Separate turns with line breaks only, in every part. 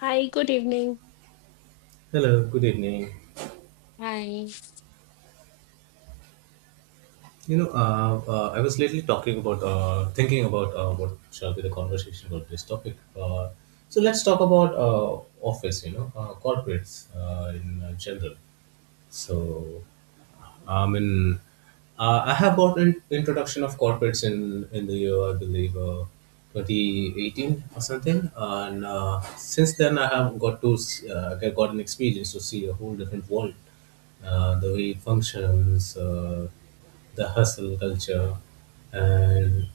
Hi, good evening.
Hello, good evening.
Hi.
I was lately talking about, thinking about what shall be the conversation about this topic. Uh, so let's talk about office, corporates in general. So, I mean, I have got an introduction of corporates in the year I believe 2018 or something, and since then I have got to s- get got an experience to see a whole different world, the way it functions, the hustle culture, and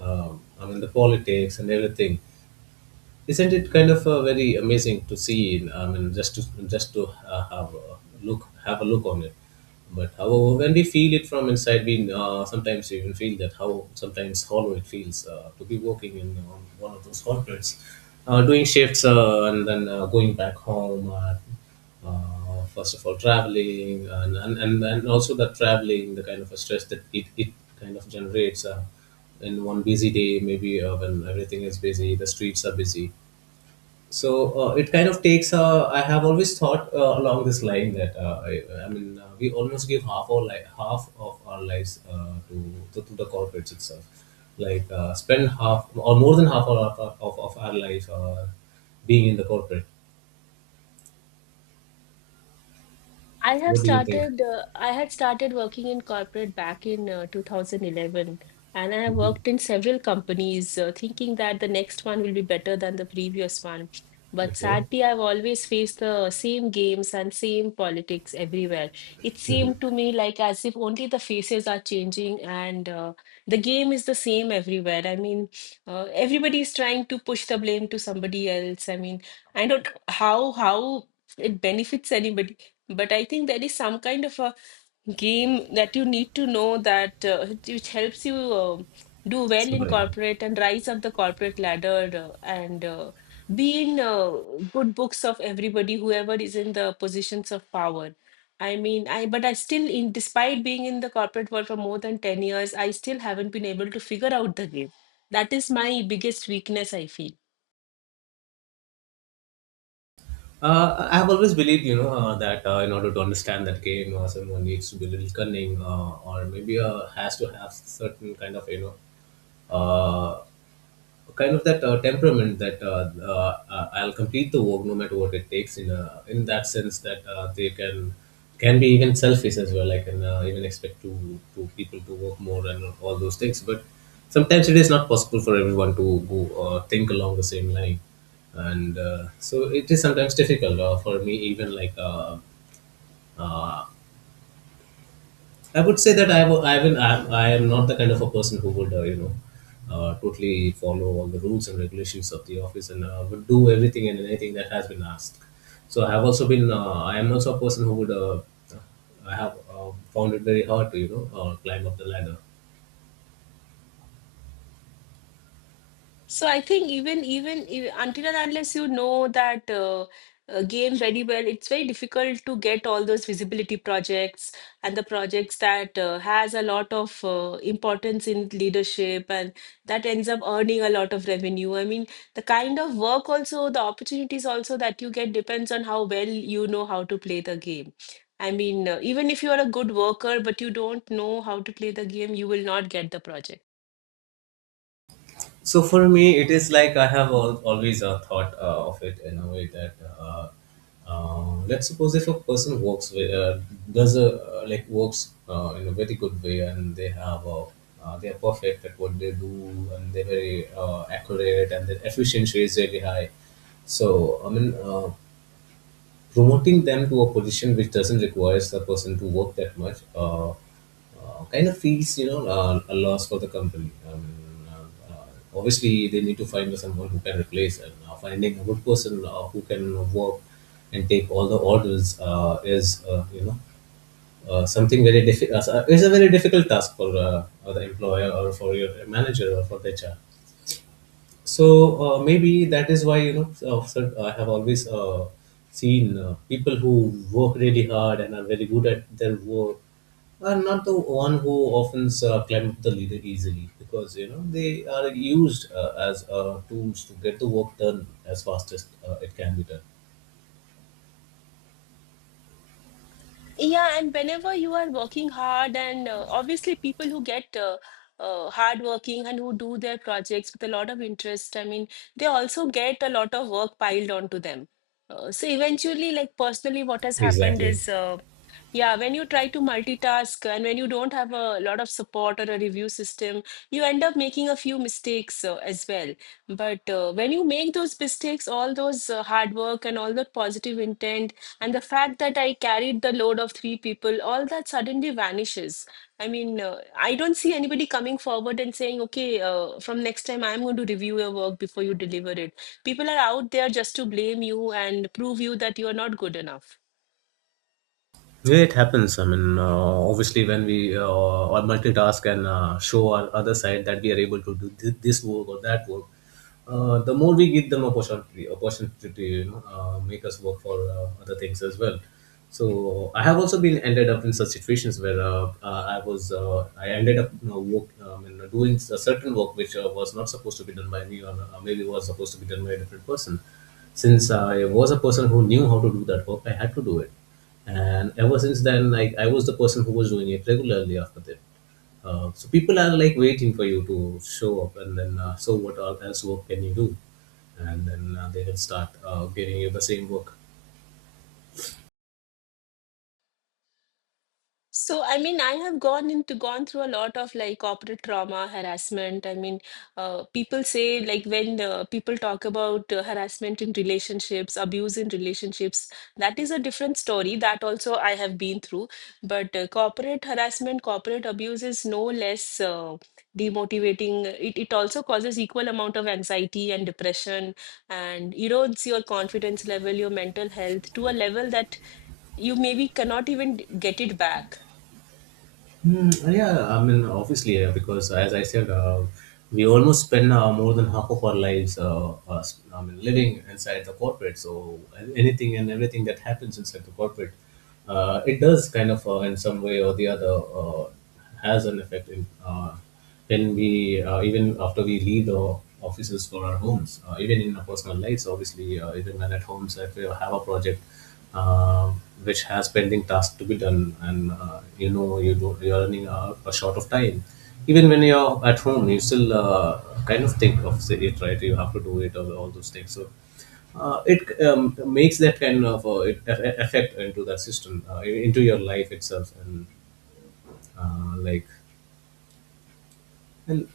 I mean the politics and everything. Isn't it kind of very amazing to see? In, I mean just to Have a look on it. But however, when we feel it from inside, we sometimes even feel that how sometimes hollow it feels to be working in one of those corporates, doing shifts, and then going back home. First of all, traveling, and also the traveling, the kind of a stress that it kind of generates, in one busy day, maybe when everything is busy, the streets are busy. So it kind of takes, I have always thought along this line that we almost give half of our lives to, to the corporates itself, like spend half or more than half of our life being in the corporate. What do you think?
I had started working in corporate back in 2011, and I have
Mhm.
worked in several companies, thinking that the next one will be better than the previous one. But
Okay.
sadly, I've always faced the same games and same politics everywhere. It
Mhm.
seemed to me like as if only the faces are changing and the game is the same everywhere. I mean, everybody is trying to push the blame to somebody else. I mean, I don't know how it benefits anybody, but I think there is some kind of a game that you need to know that which helps you do well in
Super.
corporate and rise up the corporate ladder and be in good books of everybody, whoever is in the positions of power. I mean, I but I still, in despite being in the corporate world for more than 10 years, I still haven't been able to figure out the game. That is my biggest weakness, I feel.
I have always believed, that in order to understand that game, someone needs to be a little cunning, or maybe has to have certain kind of, uh, kind of that temperament that I'll complete the work no matter what it takes. In that sense, that they can be even selfish as well. I can even expect to people to work more and all those things. But sometimes it is not possible for everyone to go think along the same line, and so it is sometimes difficult for me even like. Uh, I would say that I, w- I will. I am not the kind of a person who would, totally follow all the rules and regulations of the office and would do everything and anything that has been asked. So I have also been. I am also a person who would. I have found it very hard to, climb up the ladder.
So I think even if, until and unless you know that game very well, it's very difficult to get all those visibility projects and the projects that has a lot of importance in leadership and that ends up earning a lot of revenue. I mean, the kind of work also, the opportunities also that you get depends on how well you know how to play the game. I mean, even if you are a good worker, but you don't know how to play the game, you will not get the project.
So for me, it is like I have always thought of it in a way that uh, let's suppose if a person works with, does a like works in a very good way, and they they are perfect at what they do, and they're very accurate, and their efficiency is very high. So I mean. Uh, Promoting them to a position which doesn't require the person to work that much kind of feels, a loss for the company. Obviously they need to find someone who can replace, and finding a good person who can work and take all the orders is, something very difficult, is a very difficult task for the employer or for your manager or for the HR. So maybe that is why, sir, I have always seen people who work really hard and are very good at their work are not the one who often climb up the leader easily, because you know they are used as tools to get the work done as fast as it can be done.
Yeah, and whenever you are working hard, and obviously people who get hardworking and who do their projects with a lot of interest, I mean, they also get a lot of work piled onto them. So eventually, like personally, what has happened
Exactly.
is, yeah, when you try to multitask and when you don't have a lot of support or a review system, you end up making a few mistakes as well. But when you make those mistakes, all those hard work and all that positive intent and the fact that I carried the load of three people, all that suddenly vanishes. I mean, I don't see anybody coming forward and saying, okay, from next time I'm going to review your work before you deliver it. People are out there just to blame you and prove you that you're not good enough.
Yeah, it happens. I mean, obviously, when we are multitask and show our other side that we are able to do this work or that work, the more we give them opportunity, opportunity to, make us work for other things as well. So I have also been ended up in such situations where I was, I ended up, work in doing a certain work which was not supposed to be done by me, or maybe was supposed to be done by a different person. Since I was a person who knew how to do that work, I had to do it. And ever since then, like, I was the person who was doing it regularly after that. So people are like waiting for you to show up, and then so what else work can you do? And then they will start giving you the same work.
So, I mean, I have gone through a lot of like corporate trauma, harassment. I mean, people say like when people talk about harassment in relationships, abuse in relationships, that is a different story. That also I have been through. But corporate harassment, corporate abuse is no less demotivating. It also causes equal amount of anxiety and depression, and erodes your confidence level, your mental health to a level that you maybe cannot get it back.
Mm, yeah, I mean, obviously, yeah, because as I said, we almost spend more than half of our lives, I mean, living inside the corporate. So anything and everything that happens inside the corporate, it does kind of, in some way or the other, has an effect in, when we, even after we leave the offices for our homes, even in our personal lives. Obviously, even when at homes, if we have a project uh, which has pending tasks to be done, and you know you do you're running out a short of time. Even when you're at home, you still kind of think of it, right? You have to do it, all those things. So it makes that kind of effect into the system, into your life itself, and uh, like and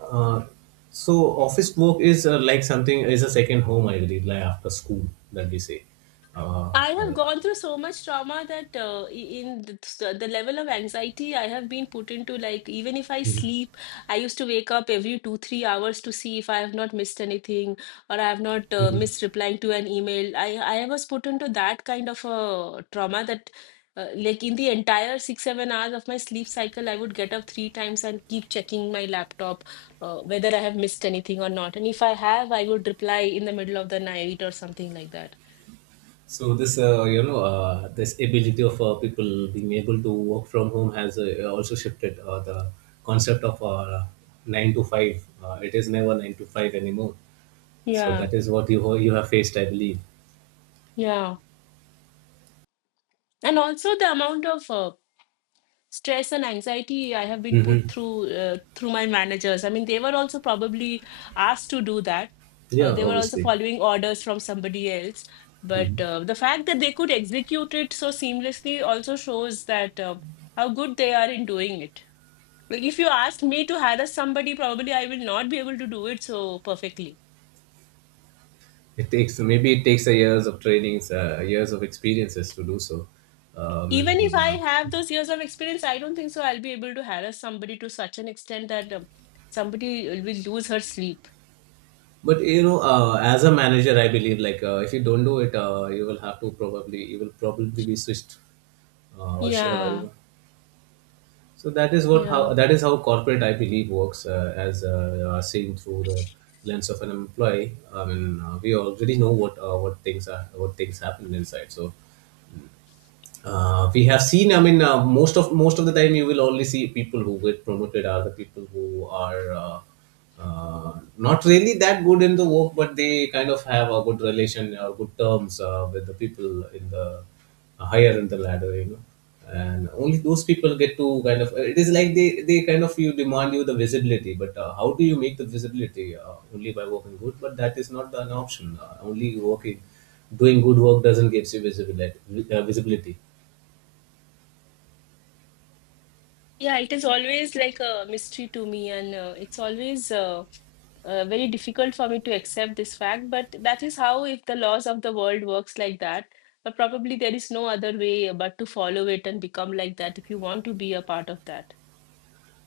uh, so office work is like something, is a second home, I believe, like after school, that we say. uh,
I have gone through so much trauma that in the level of anxiety I have been put into, like, even if I sleep, I used to wake up every 2-3 hours to see if I have not missed anything or I have not
uh,
missed replying to an email. I was put into that kind of a trauma that, like, in the entire 6-7 hours of my sleep cycle, I would get up three times and keep checking my laptop, whether I have missed anything or not. And if I have, I would reply in the middle of the night or something like that.
So this, this ability of people being able to work from home has also shifted the concept of nine to five. It is never nine to five anymore. So
Yeah.
that is what you have faced, I believe.
Yeah, and also the amount of stress and anxiety I have been put
Mm-hmm.
through through my managers. I mean, they were also probably asked to do that.
Yeah,
They were also
obviously,
following orders from somebody else. But the fact that they could execute it so seamlessly also shows that how good they are in doing it. Like if you asked me to harass somebody, probably I will not be able to do it so perfectly.
it takes, maybe it takes a years of trainings, years of experiences to do so. Um,
Even if
and,
I
uh,
have those years of experience, I don't think so. I'll be able to harass somebody to such an extent that somebody will lose her sleep.
but you know, as a manager, I believe, like if you don't do it, you will have to probably, you will probably be switched, uh, or sh- uh, you
Yeah,
know So that is what,
yeah.
how that is how corporate, I believe, works, as you are seen through the lens of an employee. I mean, we already know what, what things are, what things happen inside. So we have seen, most of the time, you will only see people who get promoted are the people who are, not really that good in the work, but they kind of have a good relation or good terms with the people in the higher in the ladder, you know. And only those people get to kind of, it is like, they kind of, you demand, you the visibility, but how do you make the visibility? Only by working good, but that is not an option. Only working, doing good work doesn't gives you visibility. Visibility.
Yeah, it is always like a mystery to me, and it's always very difficult for me to accept this fact. But that is how, if the laws of the world works like that, but probably there is no other way but to follow it and become like that if you want to be a part of that.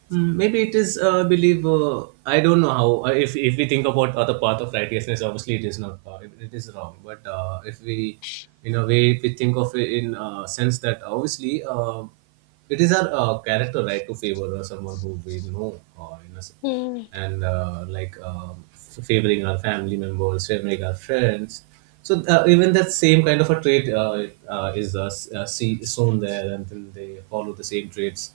Mm, maybe it is, I don't know how, if we think about other path of righteousness, obviously it is not, it it is wrong. But if we, in a way, if we think of it in sense that obviously it is our character, right, to favor someone who we know, in a, s-
Hmm.
and like favoring our family members, favoring our friends. So even that same kind of a trait sown there, and then they follow the same traits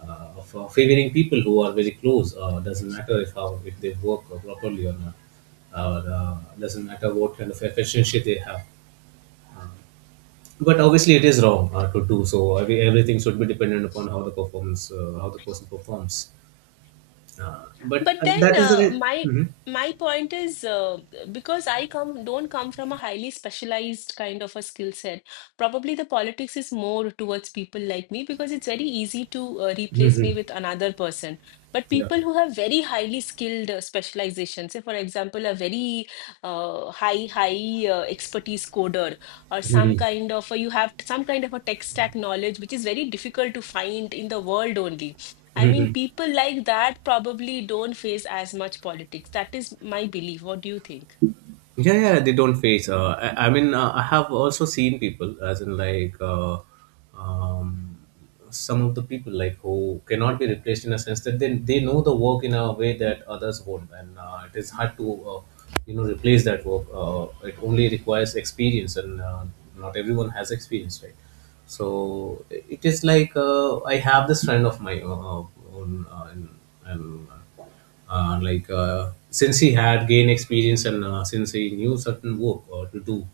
of favoring people who are very close. Doesn't matter if how if they work properly or not. Doesn't matter what kind of efficiency they have. But obviously, it is wrong to do so. Everything should be dependent upon how the performance, how the person performs. But
But then
That is
uh,
the.
my
Mm-hmm.
my point is, because I come don't come from a highly specialized kind of a skill set. Probably the politics is more towards people like me because it's very easy to replace
Mm-hmm.
me with another person. But
Yeah.
people who have very highly skilled specialization, say for example, a very high expertise coder or some
Mm-hmm.
kind of a, you have some kind of a tech stack knowledge which is very difficult to find in the world only. I mean,
Mm-hmm.
people like that probably don't face as much politics. That is my belief. What do you think?
Yeah, yeah, they don't face. I mean, I have also seen people, as in like um, some of the people like, who cannot be replaced, in a sense that they know the work in a way that others won't, and it is hard to you know replace that work. It only requires experience, and not everyone has experience, right? So it is like I have this friend of my own, and since he had gained experience and since he knew certain work to do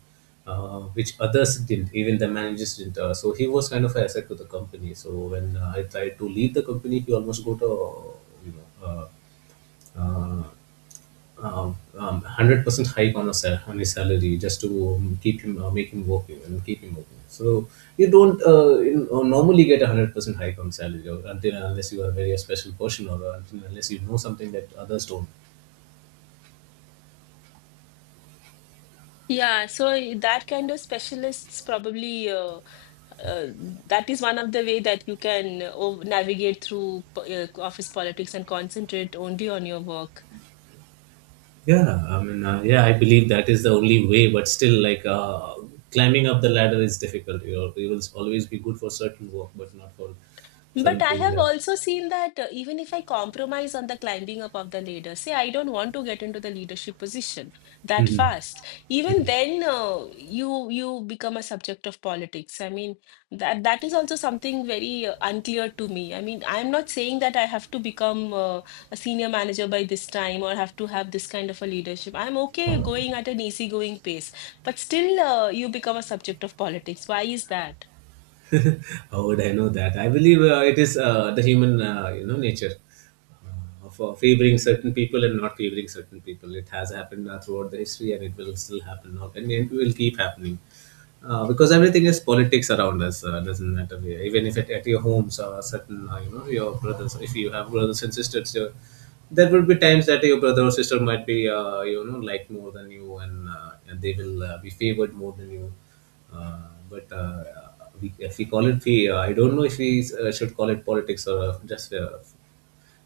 which others didn't, even the managers didn't, so he was kind of an asset to the company. So when I tried to leave the company, he almost got a you know uh, uh, 100% hike on, on his salary just to keep him, make him working and keep him working. So you don't normally get a 100% hike on salary, or until and unless you are a very special person, or until and unless you know something that others don't.
Yeah, so that kind of specialists probably, uh, that is one of the way that you can navigate through office politics and concentrate only on your work.
Yeah, yeah, I believe that is the only way, but still, climbing up the ladder is difficult, you know. It will always be good for certain work, but not for
But I
something
have
that...
also seen that even if I compromise on the climbing up of the ladder, say I don't want to get into the leadership position that
Mhm.
fast, even then, you become a subject of politics. I mean, that is also something very unclear to me. I mean, I'm not saying that I have to become a senior manager by this time or have to have this kind of a leadership. I'm okay going at an easygoing pace, but still you become a subject of politics. Why is that?
How would I know that? I believe it is the human, you know, nature of favoring certain people and not favoring certain people. It has happened throughout the history, and it will still happen now, and it will keep happening. Because everything is politics around us, doesn't matter where. Even if it, at your homes, or certain, you know, your brothers, if you have brothers and sisters, your, there will be times that your brother or sister might be, you know, liked more than you, and they will be favored more than you. But We, if we call it, we, I don't know if we should call it politics or just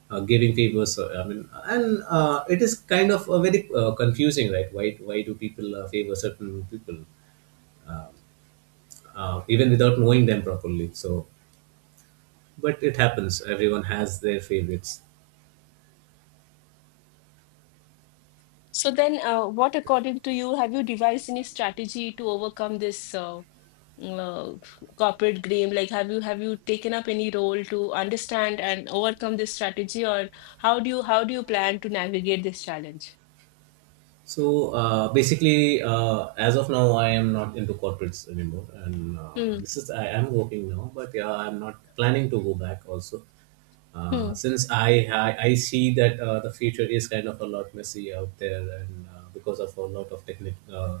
giving favors. I mean, and it is kind of very confusing, right? Why do people favor certain people, uh, even without knowing them properly? So, but it happens. Everyone has their favorites.
So then, what, according to you, have you devised any strategy to overcome this uh, corporate game? Like, have you taken up any role to understand and overcome this strategy, or how do you plan to navigate this challenge?
So basically, as of now, I am not into corporates anymore, and
Hmm.
this is I am working now. But yeah, I'm not planning to go back also,
Hmm.
since I see that the future is kind of a lot messy out there, and because of a lot of technical.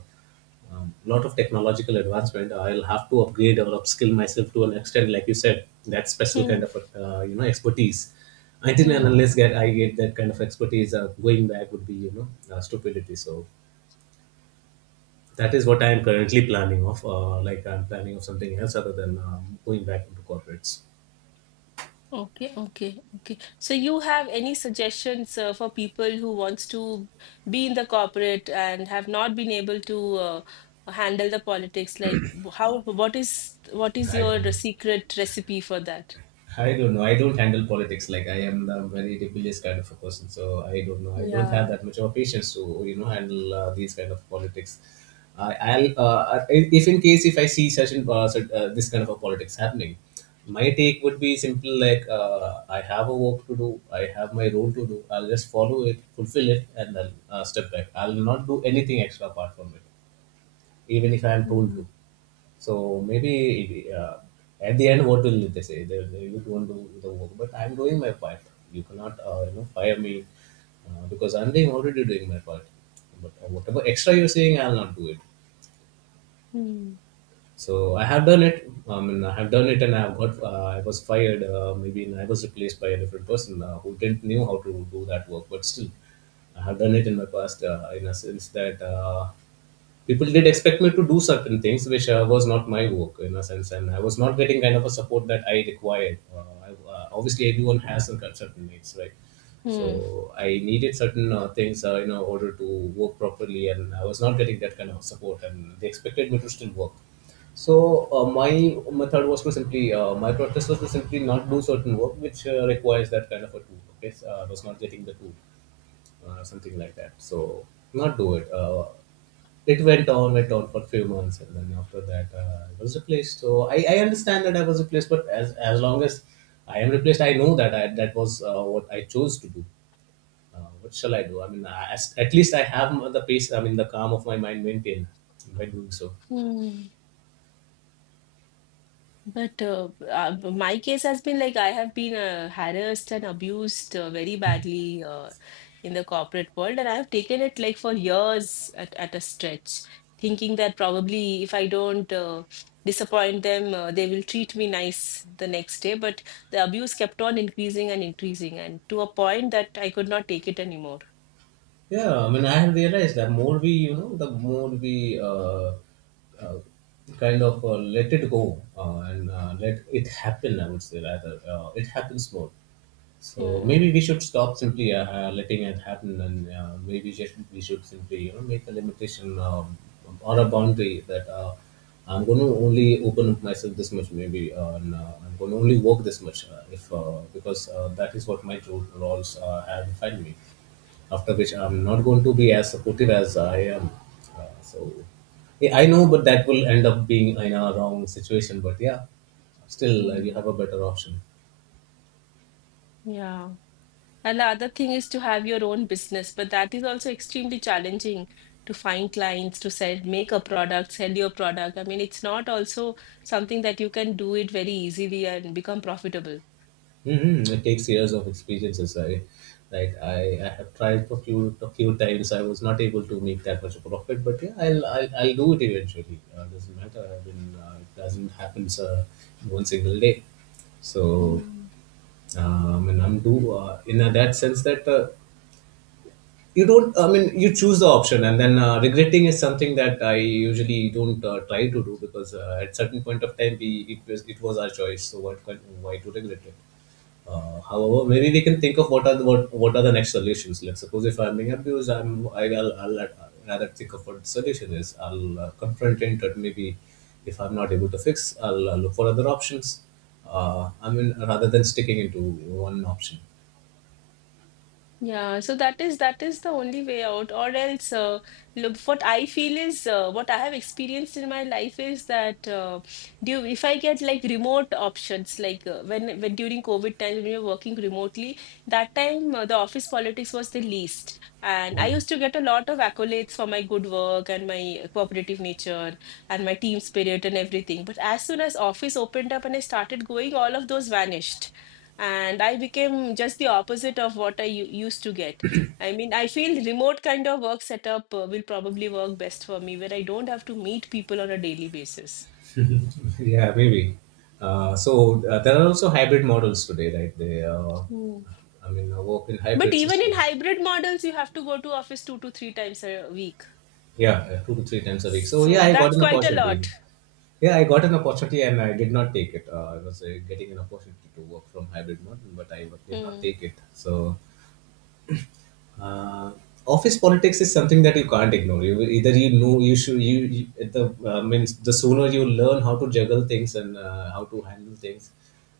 Lot of technological advancement, I'll have to upgrade or upskill myself to an extent, like you said, that special kind
Hmm.
of you know, expertise. Until and
Hmm.
unless get I get that kind of expertise, going back would be, you know, stupidity. So that is what I am currently planning of, like I'm planning of something else other than going back into corporates.
Okay, okay, okay. So you have any suggestions for people who wants to be in the corporate and have not been able to handle the politics? Like, how, what is
I don't
your
know.
secret recipe for that?
I don't know. I don't handle politics. Like, I am the very rebellious kind of a person, so I don't know. I don't have
Yeah.
that much of a patience to, you know, handle these kind of politics. I'll I- if in case if I see such and this kind of a politics happening, my take would be simple. Like, I have a work to do. I have my role to do. I'll just follow it, fulfill it, and then step back. I'll not do anything extra apart from it, even if I am told
Hmm.
to. So maybe uh, at the end, what will they say? You don't do the work, but I'm doing my part. You cannot, you know, fire me because I'm doing already doing my part. But whatever extra you're saying, I'll not do it.
Hmm.
So I have done it. I mean, I have done it, and I have got. I was fired. Maybe, and I was replaced by a different person who didn't knew how to do that work. But still, I have done it in my past. In a sense that people did expect me to do certain things which was not my work in a sense, and I was not getting kind of a support that I required. Obviously, everyone has some kind of certain needs, right?
Hmm.
So I needed certain things in order to work properly, and I was not getting that kind of support, and they expected me to still work. So my method was to simply my practice was to simply not do certain work which requires that kind of a tool. Okay, so I was not getting the tool, something like that. So not do it. Went on for a few months, and then after that I was replaced. So I understand that I was replaced, but as long as I am replaced, I know that that was what I chose to do. What shall I do? I mean, at least I have the peace. I mean, the calm of my mind maintained by doing so.
Hmm. But my case has been like I have been harassed and abused very badly in the corporate world, and I have taken it like for years at a stretch, thinking that probably if I don't disappoint them, they will treat me nice the next day. But the abuse kept on increasing and increasing, and to a point that I could not take it anymore.
Yeah, I mean, I have realized that more we, you know, the more we uh, kind of let it go and let it happen, I would say rather, it happens more. So maybe
Hmm.
we should stop simply letting it happen, and maybe just we should simply, you know, make a limitation, or a boundary that I'm going to only open up myself this much, maybe, and I'm going to only work this much, if because that is what my roles have defined me. After which, I'm not going to be as supportive as I am. So yeah, I know, but that will end up being in a wrong situation. But yeah, still, you have
Hmm.
a better option.
Yeah. And the other thing is to have your own business, but that is also extremely challenging to find clients to sell, make a product, sell your product. I mean, it's not also something that you can do it very easily and become profitable.
Mhm, it takes years of experiences. Like I, I have tried for few a few times. I was not able to make that much of a profit, but yeah, I'll do it eventually. Doesn't matter. I mean, it doesn't happen in one single day. So, and I'm do in that sense that you don't. I mean, you choose the option, and then regretting is something that I usually don't try to do because at certain point of time, we it was our choice. So what, why to regret it? However, maybe we can think of what are the, what are the next solutions. Like, suppose if I'm being abused, I'm I, I'll rather think of what the solution is. I'll confront it, or maybe if I'm not able to fix, I'll look for other options. I mean, rather than sticking into one option.
Yeah, so that is the only way out, or else, look, what I feel is, what I have experienced in my life is that, do if I get like remote options, like when during COVID time when you're working remotely, that time the office politics was the least, and I used to get a lot of accolades for my good work and my cooperative nature and my team spirit and everything. But as soon as office opened up and I started going, all of those vanished and I became just the opposite of what I used to get. I mean, I feel remote kind of work setup will probably work best for me, where I don't have to meet people on a daily basis.
Yeah, maybe. So there are also hybrid models today, right?
Hmm.
I mean, work in
But
hybrid
even in
system.
hybrid models, you have to go to office two to three times a week.
Yeah, two to three times a week. So
So
yeah, I got
that's
an
quite a
opportunity.
lot.
Yeah, I got an opportunity and I did not take it. I was getting an opportunity to work from hybrid model, but I did not
Hmm.
take it. So uh, office politics is something that you can't ignore. You either, you know, you should you at the means, the sooner you learn how to juggle things and how to handle things,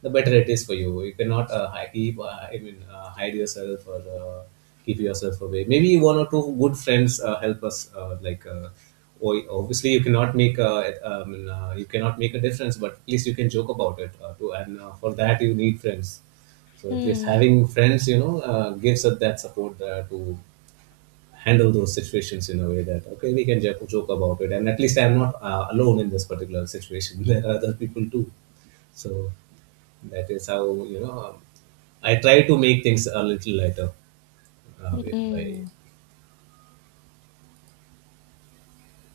the better it is for you. You cannot keep hide yourself or keep yourself away. Maybe one or two good friends help us, obviously you cannot make a, you cannot make a difference, but at least you can joke about it too, and for that you need friends. So at least
Hmm.
having friends, you know, gives us that support to handle those situations in a way that, okay, we can joke about it, and at least I'm not alone in this particular situation. There are other people too. So that is how, you know, I try to make things a little lighter uh, by...
Hmm.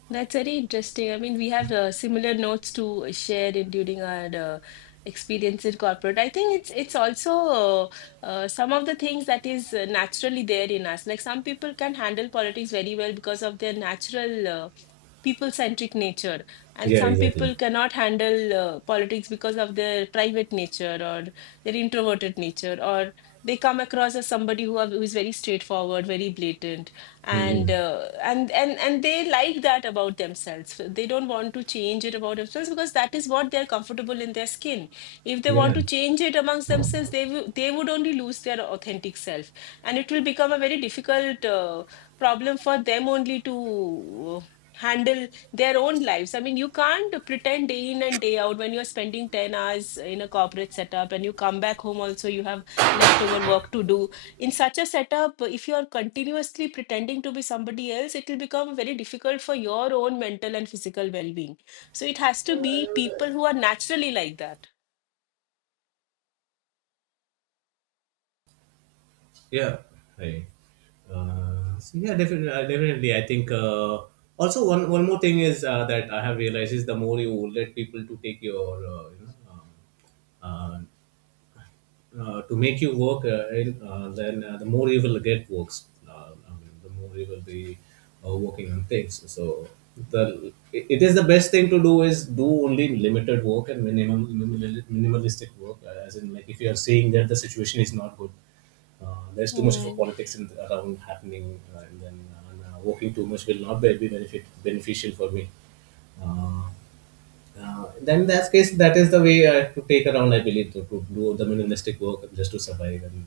That's very interesting. I mean, we have similar notes to share in during our experience in corporate. I think it's also some of the things that is naturally there in us. Like some people can handle politics very well because of their natural. People centric nature, and
yeah,
some
exactly.
people cannot handle politics because of their private nature or their introverted nature, or they come across as somebody who is very straightforward, very blatant,
hmm.
and they like that about themselves. They don't want to change it about themselves because that is what they're comfortable in their skin. If they want
Yeah.
to change it amongst themselves, they would only lose their authentic self, and it will become a very difficult problem for them only to handle their own lives. I mean, you can't pretend day in and day out when you're spending 10 hours in a corporate setup and you come back home also, you have leftover work to do. In such a setup, if you're continuously pretending to be somebody else, it will become very difficult for your own mental and physical well being. So it has to be people who are naturally like that.
Yeah. Hey. So yeah, definitely, definitely. I think also one more thing is that I have realized is, the more you let people to take your you know, uh, to make you work, the more you will get works. I mean, the more you will be working on things. So the it it is the best thing to do is do only limited work and minimalistic work. As in, like if you are seeing that the situation is not good, there's too much of a
Hmm.
politics around happening, working too much will not be benefit beneficial for me. Uh, then in that case, that is the way I have to take around, I believe, to do the minimalistic work just to survive. And,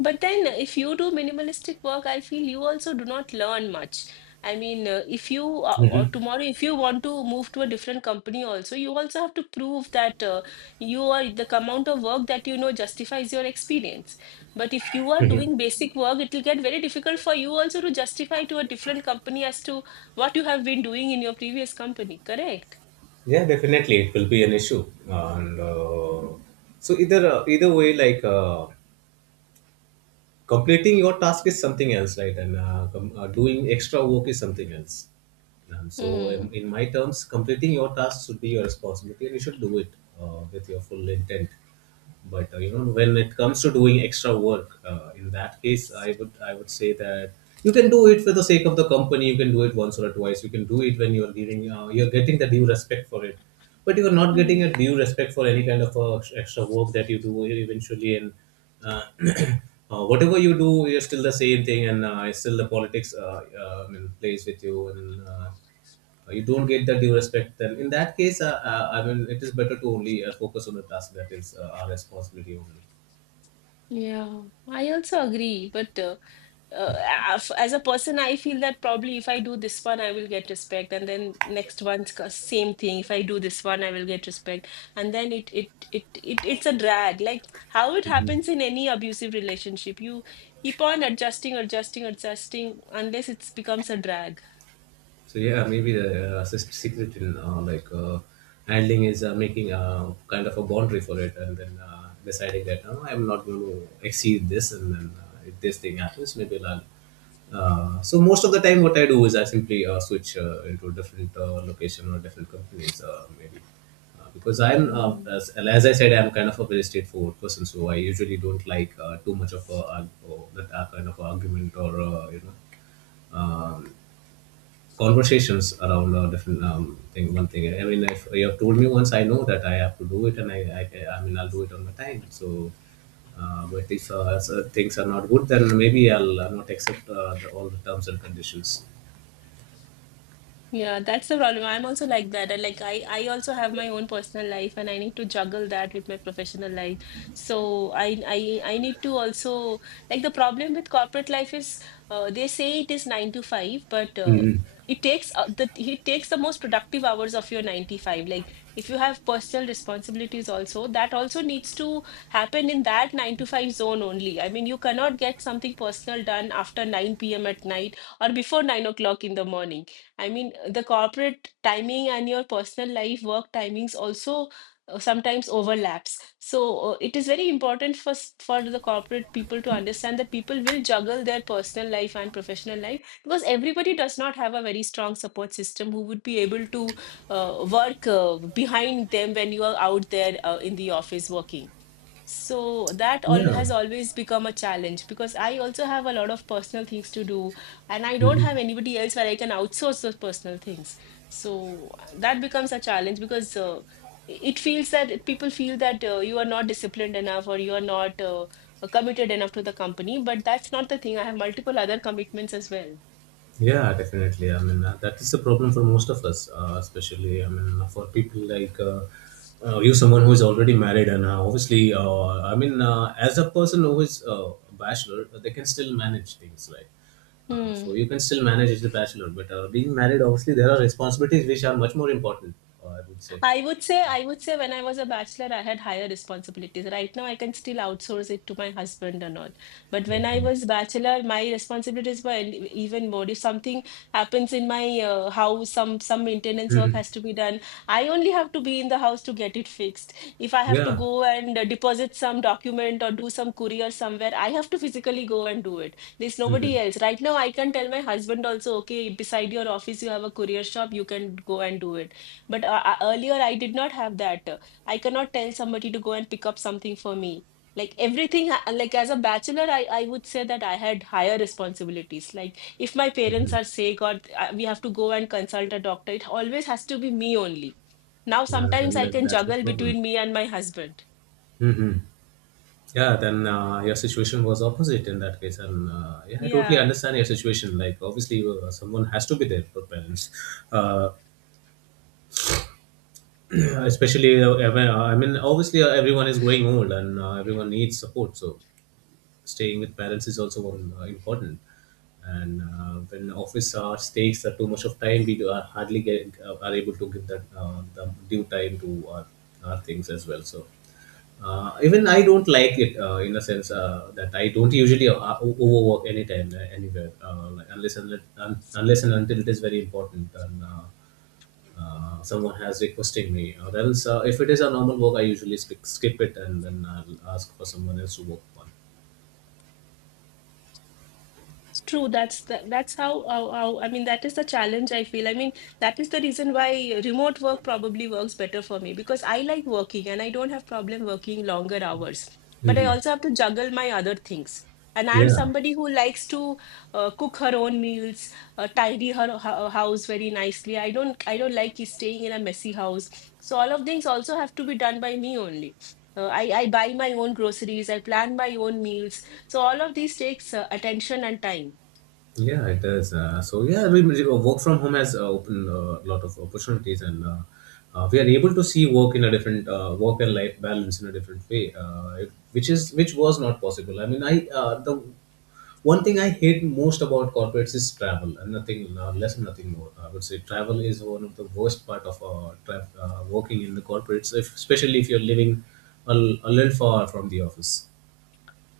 But then, if you do minimalistic work, I feel you also do not learn much. I mean, if you or
mhm.
tomorrow, if you want to move to a different company, also, you also have to prove that you are the amount of work that you know justifies your experience. But if you are doing basic work, it will get very difficult for you also to justify to a different company as to what you have been doing in your previous company, correct?
Yeah, definitely, it will be an issue. And so either Either way, like, completing your task is something else, right? Doing extra work is something else.
Hmm.
In my terms, completing your task should be your responsibility, and you should do it with your full intent. But you know, when it comes to doing extra work, in that case, I would say that you can do it for the sake of the company. You can do it once or twice. You can do it when you're getting the due respect for it. But you are not
Hmm.
getting a due respect for any kind of extra work that you do eventually. And uh, whatever you do, you're still the same thing, and it's still the politics, I mean, plays with you. And you don't get the due respect. Then in that case, it is better to only focus on the task that is our responsibility only.
Yeah, I also agree. But uh, as a person, I feel that probably if I do this one, I will get respect, and then next same thing. If I do this one, I will get respect, and then it's a drag. Like how it happens in any abusive relationship, you keep on adjusting, adjusting, adjusting, unless it becomes a drag.
So yeah, maybe the secret in, like, handling is making a kind of a boundary for it, and then deciding that no, I'm not going to exceed this, and then if this thing happens, maybe I'll. So most of the time, what I do is I simply switch into a different location or different companies, maybe. Because as I said, I'm kind of a very straightforward person, so I usually don't like too much of a, that kind of argument or, you know, um, conversations around different thing. One thing, I mean, if you have told me once, I know that I have to do it, and I mean, I'll do it on my time. So, but if things are not good, then maybe I'll not accept all the terms and conditions.
Yeah, that's the problem. I'm also like that. I like I also have my own personal life, and I need to juggle that with my professional life. So I need to also, like, the problem with corporate life is, they say it is 9 to 5, but
Mhm.
it takes the it takes the most productive hours of your 95. Like if you have personal responsibilities also, that also needs to happen in that 9 to 5 zone only. I mean, you cannot get something personal done after 9 p.m. at night or before 9 o'clock in the morning. I mean, the corporate timing and your personal life work timings also sometimes overlaps. So it is very important for for the corporate people to understand that people will juggle their personal life and professional life because everybody does not have a very strong support system who would be able to uh, work behind them when you are out there in the office working. So that all has
Yeah.
always become a challenge because I also have a lot of personal things to do, and I don't have anybody else where I can outsource those personal things. So that becomes a challenge because it feels that people feel that you are not disciplined enough or you are not committed enough to the company. But that's not the thing. I have multiple other commitments as well.
Yeah, definitely. I mean, that is the problem for most of us, especially, I mean, for people like you, someone who is already married, and obviously, as a person who is a bachelor, they can still manage things, right? Uh,
Hmm.
so you can still manage as a bachelor, but being married, obviously, there are responsibilities which are much more important, I would say.
I would say when I was a bachelor, I had higher responsibilities. Right now, I can still outsource it to my husband and all. But when
But,
I
you know,
was bachelor, my responsibilities were even more. If something happens in my house, some maintenance work
mhm.
has to be done. I only have to be in the house to get it fixed. If I have to
Yeah.
go and deposit some document or do some courier somewhere, I have to physically go and do it. There's
Hmm.
nobody else. Right now, I can tell my husband also, okay, beside your office, you have a courier shop, you can go and do it, but earlier, I did not have that. I cannot tell somebody to go and pick up something for me. Like, everything, like as a bachelor, I would say that I had higher responsibilities. Like if my parents are sick or we have to go and consult a doctor, it always has to be me only. Now,
Yeah,
sometimes
then
I can
that's the
juggle
problem.
between me and my husband.
Mhm. Yeah, then your situation was opposite in that case, and yeah, I totally
Yeah.
understand your situation. Like, obviously, someone has to be there for parents, uh, especially. Obviously, everyone is growing old, and everyone needs support. So, staying with parents is also one, important. And when office hours takes too much of time, we are hardly are able to give that the due time to our things as well. So, even I don't like it in a sense that I don't usually overwork anytime anywhere, like unless unless and until it is very important, and someone has requesting me, or else if it is a normal work, I usually skip it, and then I'll ask for someone else to work on.
It's true. That's that's how I mean, that is the challenge I feel. I mean, that is the reason why remote work probably works better for me because I like working and I don't have problem working longer hours. But I
Mhm.
also have to juggle my other things. And I am
Yeah.
somebody who likes to cook her own meals, tidy her house very nicely. I don't like staying in a messy house. So all of things also have to be done by me only. I buy my own groceries, I plan my own meals. So all of these takes attention and time.
Yeah, it is. So yeah, work from home has opened a lot of opportunities, and we are able to see work in a different work and life balance in a different way, which is which was not possible. I mean, I the one thing I hate most about corporates is travel, and nothing less, nothing more. I would say travel is one of the worst part of working in the corporates, if, especially if you're living a, a little far from the office.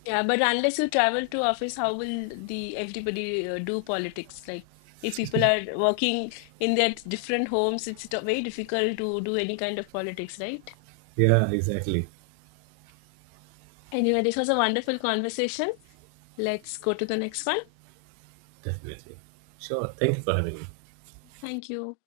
Yeah, but unless you travel to office, how will the everybody do politics? Like, if people are working in their different homes, it's very difficult to do any kind of politics, right?
Yeah, exactly.
Anyway, this was a wonderful conversation. Let's go to the next one.
Definitely. Sure. Thank you for having me.
Thank you.